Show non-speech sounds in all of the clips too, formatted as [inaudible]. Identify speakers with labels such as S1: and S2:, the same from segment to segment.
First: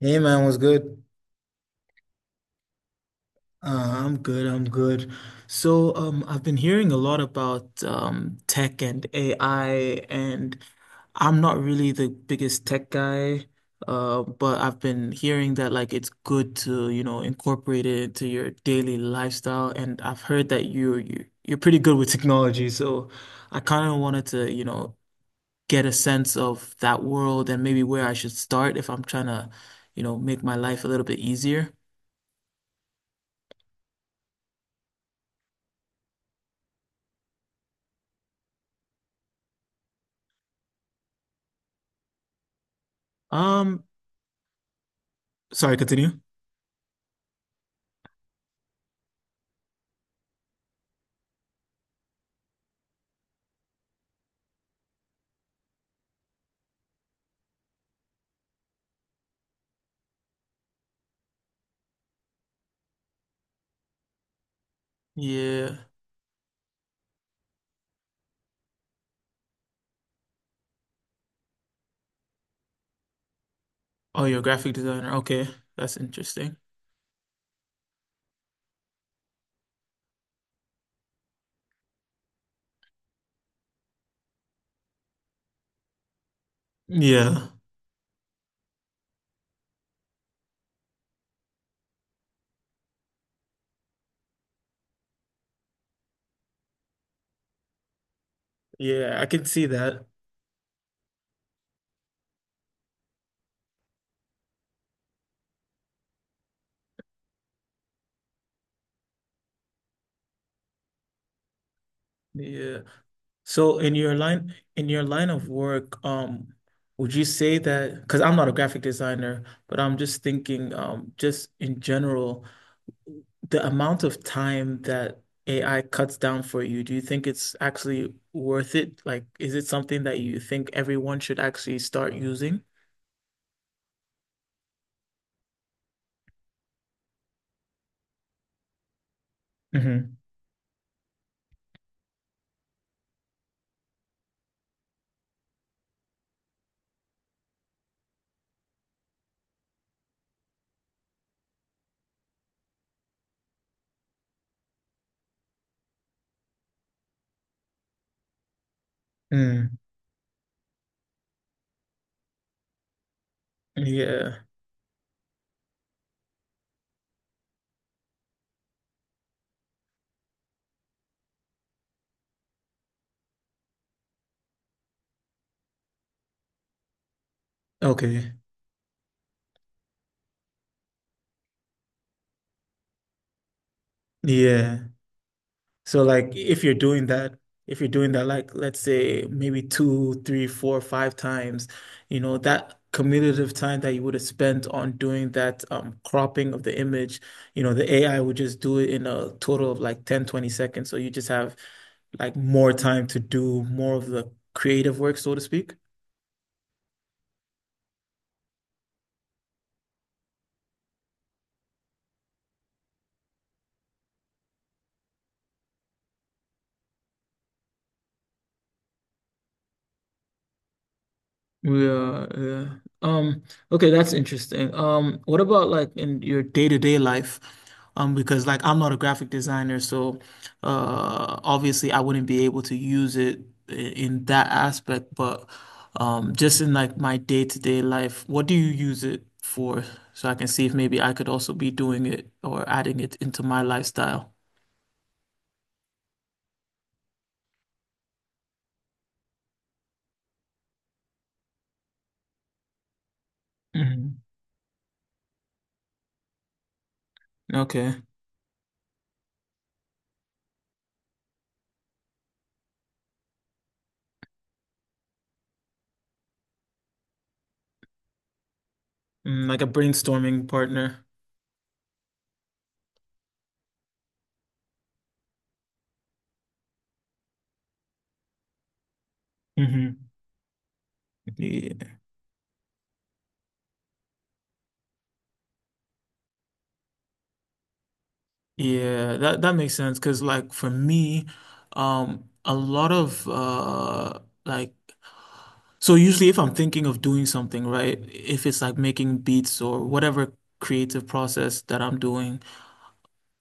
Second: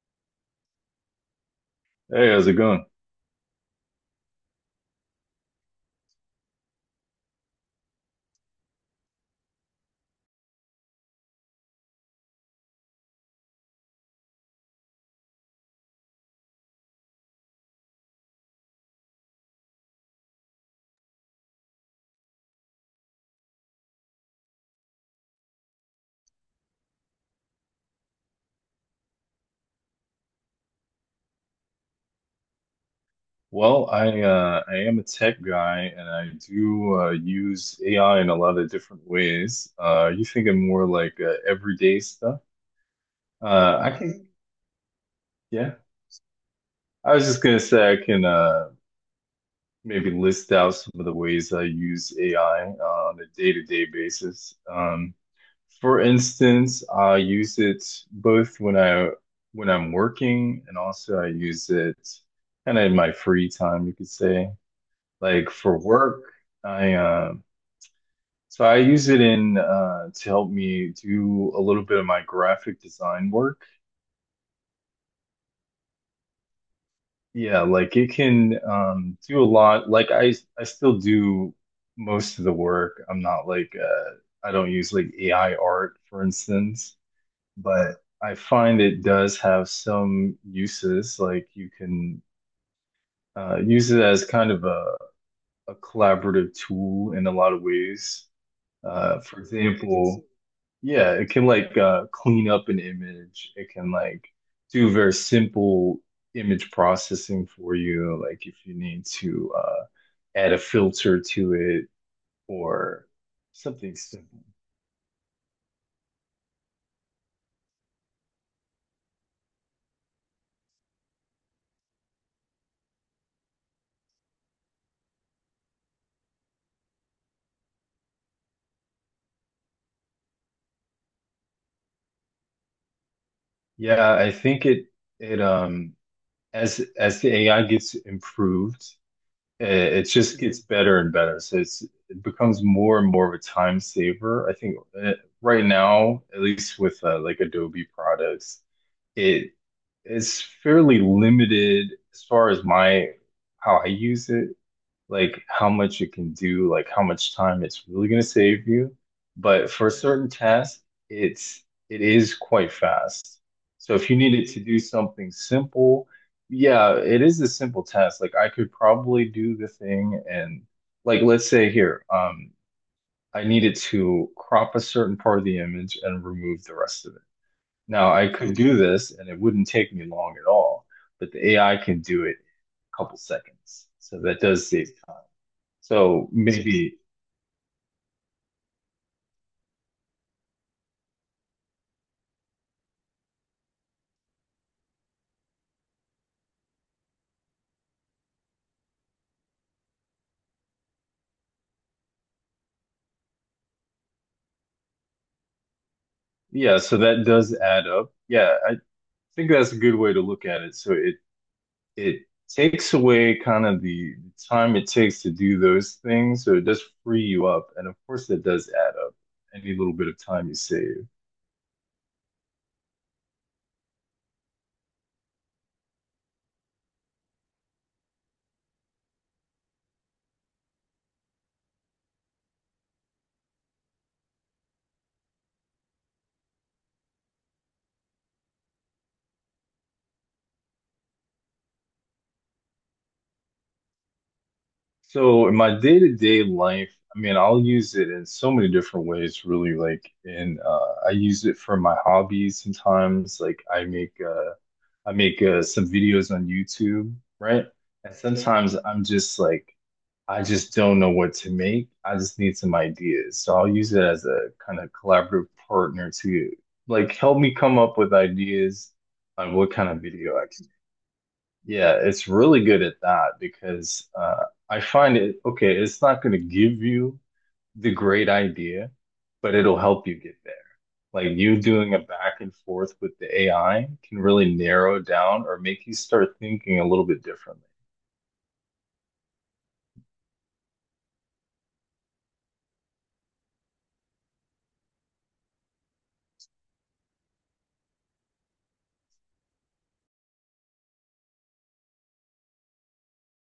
S1: Hey man, what's good?
S2: Hey, how's it going?
S1: I'm good. I've been hearing a lot about tech and AI, and I'm not really the biggest tech guy, but I've been hearing that like it's good to, you know, incorporate it into your daily lifestyle, and I've heard that you're pretty good with technology, so I kind of wanted to, get a sense of that world and maybe where I should start if I'm trying to, make my life a little bit easier.
S2: Well, I am a tech guy and I do use AI in a lot of different ways. You thinking more like everyday stuff?
S1: Um,
S2: I can, yeah.
S1: Sorry, continue.
S2: I was just gonna say I can maybe list out some of the ways I use AI on a day-to-day basis. For instance, I use it both when I'm working, and also I use it kind of in my free time, you could say. Like for
S1: Yeah.
S2: work, I so I use it in to help me do a little bit of my graphic design work.
S1: Oh, you're a graphic designer. Okay. That's interesting.
S2: Yeah, like it can do a lot. Like I still do most of the work. I'm not like I don't use like AI art, for instance,
S1: Yeah.
S2: but I find it does have some uses. Like you can use it as kind of a collaborative tool in a lot of ways.
S1: Yeah,
S2: Uh,
S1: I
S2: for
S1: can see that.
S2: example, Yeah, it can like clean up an image. It can like do very simple image processing for you, like if you need to add a filter to it
S1: Yeah.
S2: or
S1: So
S2: something simple.
S1: in your line of work, would you say that because I'm not a graphic designer, but I'm just thinking, just in general, the amount of time that AI cuts down for you, do you think it's actually worth it? Like, is it something that you think everyone should actually start using?
S2: Yeah, I think it as the AI gets improved, it
S1: Mm-hmm.
S2: just gets better and better. So it becomes more and more of a time saver. I think uh, right now, at least with like Adobe products, it is fairly limited as far as my how I use it, like how much it can do, like how much time it's really going to save you. But
S1: Mm.
S2: for a certain task, it's it is quite fast. So if you
S1: Yeah.
S2: needed to do something simple, yeah, it is a simple task. Like I could probably do the thing, and like let's say here, I needed to crop a certain part of the image and remove the rest of it. Now I
S1: Okay.
S2: could do this and it wouldn't take me long at all, but the AI can do it in a couple seconds. So that does
S1: Yeah.
S2: save time.
S1: So
S2: So
S1: like if you're
S2: maybe,
S1: doing that, if you're doing that like let's say maybe two, three, four, five times, you know, that commutative time that you would have spent on doing that cropping of the image, you know, the AI would just do it in a total of like 10, 20 seconds. So you just have like more time to do more of the creative work, so to speak.
S2: yeah, so that does add up. Yeah, I think that's a good way to look at it. So it takes away kind of the time it takes to do those things, so it does free you up. And of course that does add up, any little bit of time you save.
S1: Yeah, yeah. Okay, that's interesting. What about like in your day-to-day life? Because like I'm not a graphic designer, so obviously I wouldn't be able to use it in that aspect, but just in like my day-to-day life, what do you use it for? So I can see if maybe I could also be doing it or adding it into my lifestyle.
S2: So in my day-to-day life, I mean, I'll use it in so many different ways, really. Like in I use it for my hobbies sometimes.
S1: Hmm.
S2: I make some videos on YouTube, right?
S1: Okay.
S2: And sometimes I'm just like, I just don't know what to make. I just need some ideas. So I'll use it as a kind of collaborative partner to like help me come up with ideas
S1: Mm,
S2: on
S1: like a
S2: what kind of video I
S1: brainstorming
S2: can.
S1: partner.
S2: Yeah, it's really good at that because I find it okay, it's not going to give you the great idea, but it'll
S1: Hmm.
S2: help you get there. Like you doing
S1: Yeah.
S2: a back and forth with the AI can really narrow down or make you start thinking a little bit differently.
S1: Yeah, that makes sense because like for me, a lot of like so usually if I'm thinking of doing something, right, if it's like making beats or whatever creative process that I'm doing,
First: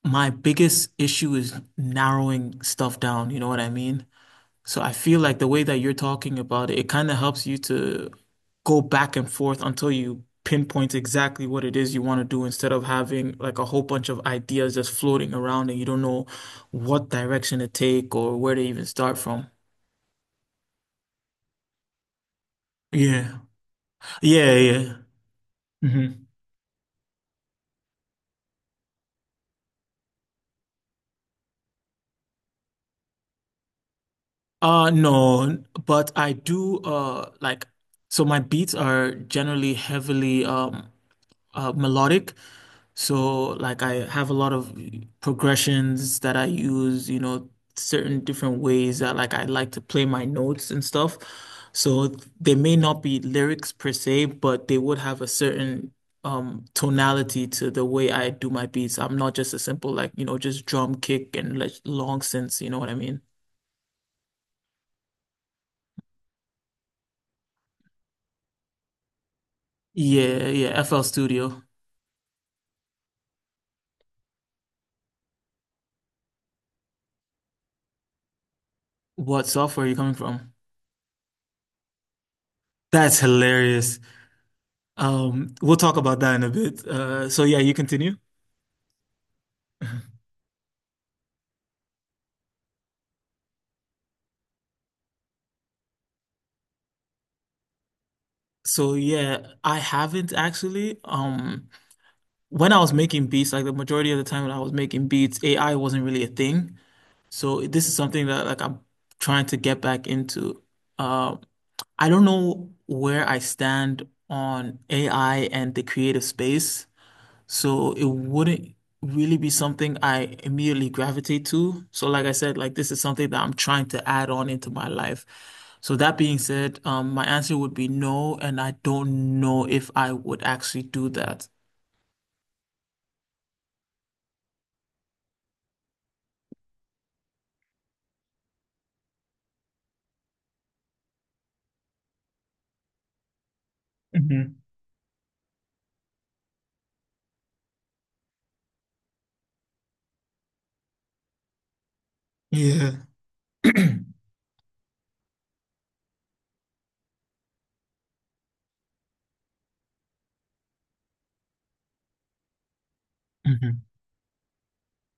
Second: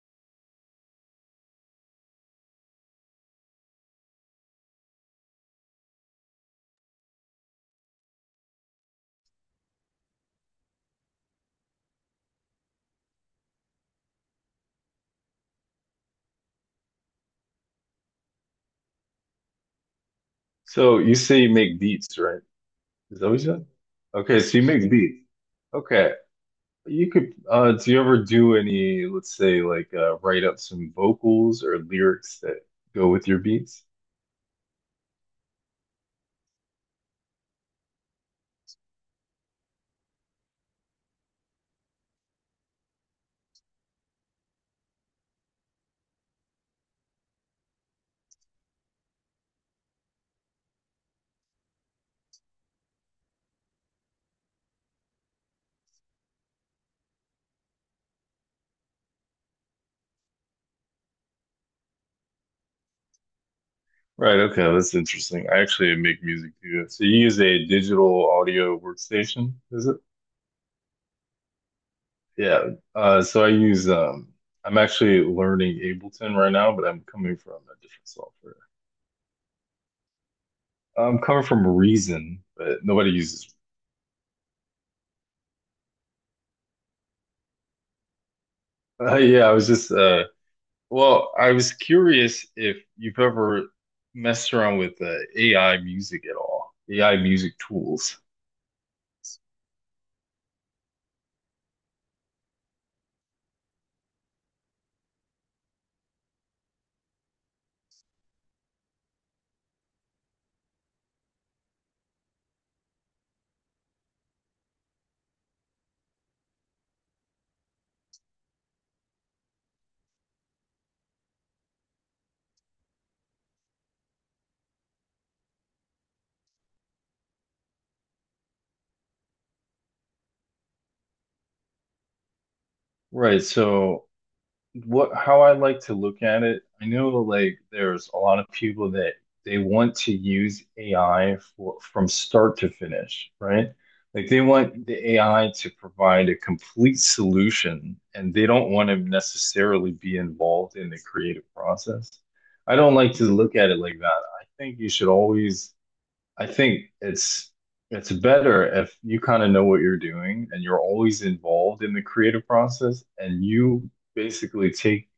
S1: my biggest issue is narrowing stuff down, you know what I mean? So I feel like the way that you're talking about it, it kind of helps you to go back and forth until you pinpoint exactly what it is you want to do instead of having like a whole bunch of ideas just floating around and you don't know what direction to take or where to even start from.
S2: So you say you make beats, right? Is that what
S1: Yeah.
S2: you said? Okay,
S1: Yeah,
S2: so you make
S1: yeah.
S2: beats.
S1: Hmm.
S2: Okay. You could do you ever do any, let's say like write up some vocals or lyrics that go with your beats?
S1: No, but I do like so my beats are generally heavily melodic. So like I have a lot of progressions that I use, you know, certain different ways that like I like to play my notes and stuff. So they may not be lyrics per se, but they would have a certain tonality to the way I do my beats. I'm not just a simple like, you know, just drum kick and like long synths, you know what I mean?
S2: Right, okay, that's interesting. I actually make music too. So you use a digital audio workstation, is it?
S1: Yeah, yeah, FL Studio.
S2: Yeah. So I use I'm actually learning Ableton right now, but I'm coming from a different software.
S1: What software are you coming from?
S2: I'm coming from Reason, but nobody
S1: That's
S2: uses.
S1: hilarious. We'll talk about that in a bit. So yeah, you continue.
S2: Yeah, I was just
S1: [laughs]
S2: Well, I was curious if you've ever messed around with AI music at all, AI music tools.
S1: So yeah, I haven't actually. When I was making beats, like the majority of the time when I was making beats, AI wasn't really a thing. So this is something that like I'm trying to get back into. Um, I don't know where I stand on AI and the creative space. So it wouldn't really be something I immediately gravitate to. So like I said, like this is something that I'm trying to add on into my life. So that being said, my answer would be no, and I don't know if I would actually do that.
S2: Right. So what how I like to look at it, I know like there's a lot of people that they want to use AI for, from start to finish, right? Like they
S1: Hmm.
S2: want the AI to provide a complete solution and they don't want to necessarily be involved in the creative process. I
S1: Yeah.
S2: don't like to look at it
S1: [clears throat]
S2: like that. I think you should always I think it's better if you kind of know what you're doing and you're always involved in the creative process, and
S1: Hmm.
S2: you basically take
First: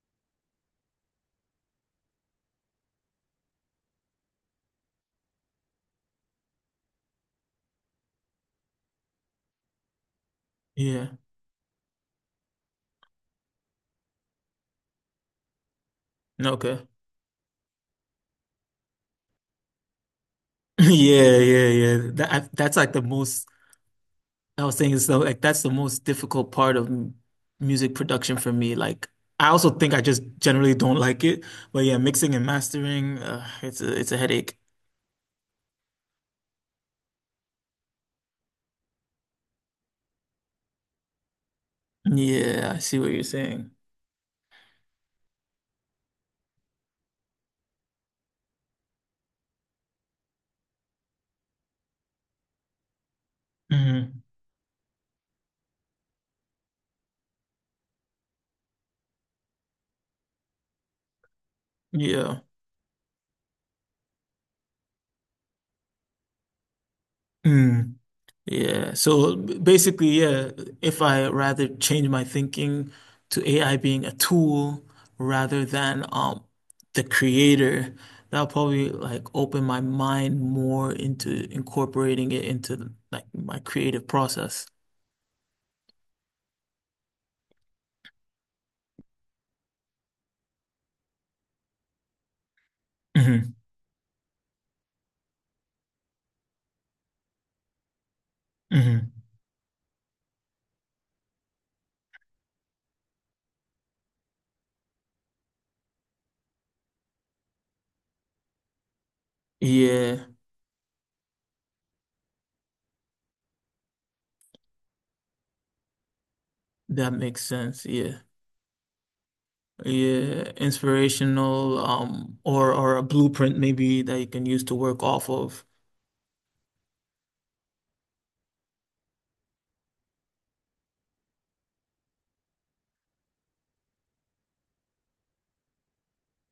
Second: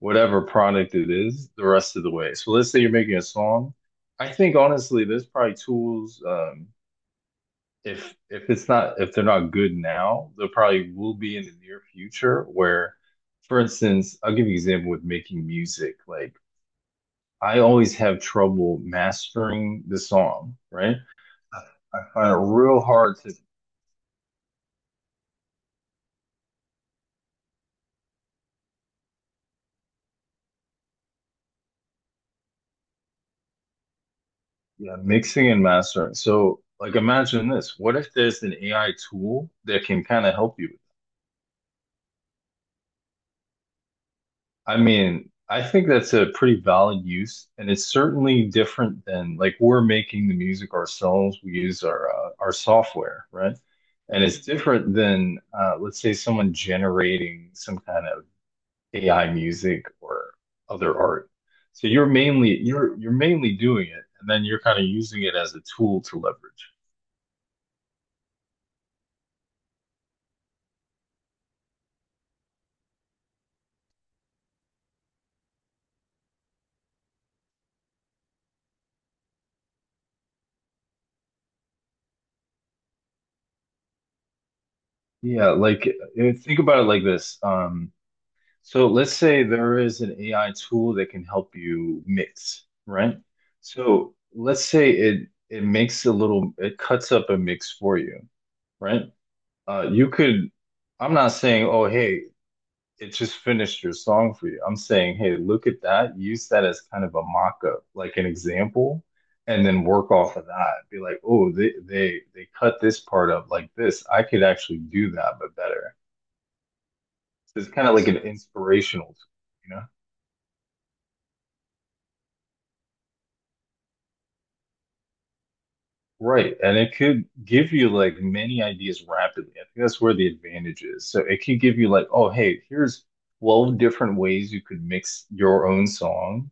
S2: whatever product it is the rest of the way. So let's say you're making a song. I think honestly, there's probably tools if it's not if they're not good now, they probably
S1: Yeah.
S2: will be in the near future where, for instance, I'll give you an example with making music. Like
S1: Okay.
S2: I always have trouble mastering the song,
S1: [laughs]
S2: right?
S1: Yeah,
S2: I
S1: yeah, yeah.
S2: I find it
S1: That's
S2: real
S1: like the
S2: hard to
S1: most I was saying so like that's the most difficult part of music production for me. Like I also think I just generally don't like it, but yeah, mixing and mastering, it's a headache.
S2: yeah, mixing and mastering. So, like, imagine this. What if there's an AI tool that can kind of help you?
S1: Yeah, I see what you're saying.
S2: I mean, I think that's a pretty valid use, and it's certainly different than like we're making the music ourselves. We use our software, right?
S1: Hmm.
S2: And it's different than let's say someone generating some kind of AI music or other art. So you're
S1: Yeah.
S2: mainly you're you're mainly doing it, and then you're kind of using it as a tool to leverage.
S1: Mm. Yeah. So basically, yeah, if I rather change my thinking to AI being a tool rather than the creator, that'll probably like open my mind more into incorporating it into like my creative process.
S2: Yeah, like think about it like this. So let's say there is an AI tool that can help you mix, right?
S1: Hmm.
S2: So let's say it makes a little it cuts up a mix for you, right?
S1: Hmm.
S2: You could I'm not saying, oh, hey, it just finished your song for you. I'm saying, hey, look at that. Use that as kind of a mock-up, like an example, and then work
S1: Yeah,
S2: off of that. Be like, oh, they cut this part up like this. I could actually do that, but better.
S1: that makes
S2: So it's
S1: sense.
S2: kind of like
S1: Yeah.
S2: an inspirational tool, you know?
S1: Yeah, inspirational or a blueprint maybe that you can use to work off of.
S2: Right. And it could give you like many ideas rapidly. I think that's where the advantage is. So it could give you like, oh, hey, here's 12 different ways you could mix your own song,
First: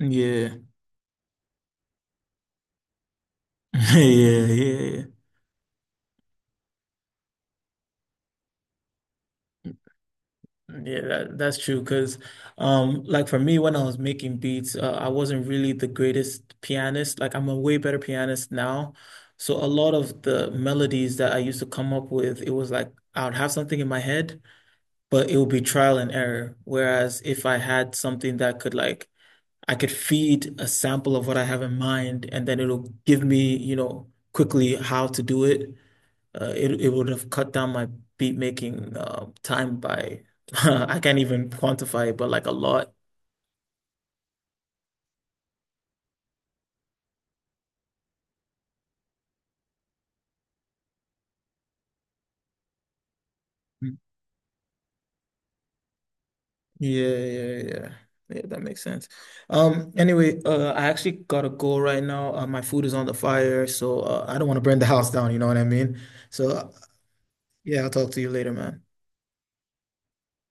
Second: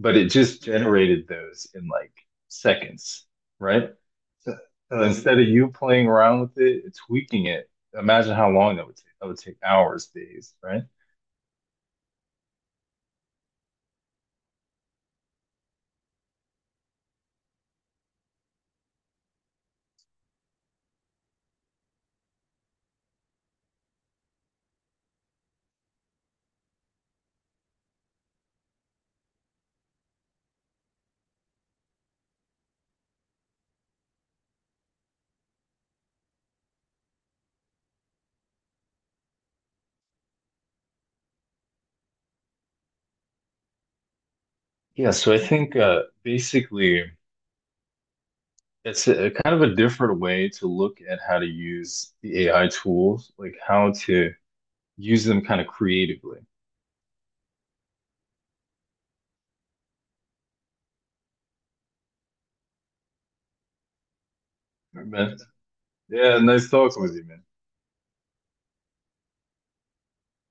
S2: but it just
S1: [laughs]
S2: generated those in like seconds, right?
S1: Yeah, yeah,
S2: So, so
S1: yeah.
S2: instead of you playing around with it, it's tweaking it. Imagine how long that would take. That would take hours, days, right?
S1: Yeah, that's true. Because, like for me, when I was making beats, I wasn't really the greatest pianist. Like I'm a way better pianist now. So a lot of the melodies that I used to come up with, it was like I would have something in my head, but it would be trial and error. Whereas if I had something that could like I could feed a sample of what I have in mind, and then it'll give me, you know, quickly how to do it. It would have cut down my beat making time by [laughs] I can't even quantify it, but like a lot.
S2: Yeah, so I think basically it's a kind of a different way to look at how to use the AI tools, like how
S1: Mm.
S2: to use them kind of creatively.
S1: Yeah, yeah, yeah. Yeah, that makes sense. Anyway, I actually gotta go right now. My food is on the fire, so I don't want to burn the
S2: Right,
S1: house down.
S2: man?
S1: You know what I mean?
S2: Yeah,
S1: So
S2: nice talking with you, man.
S1: yeah, I'll talk to you later, man.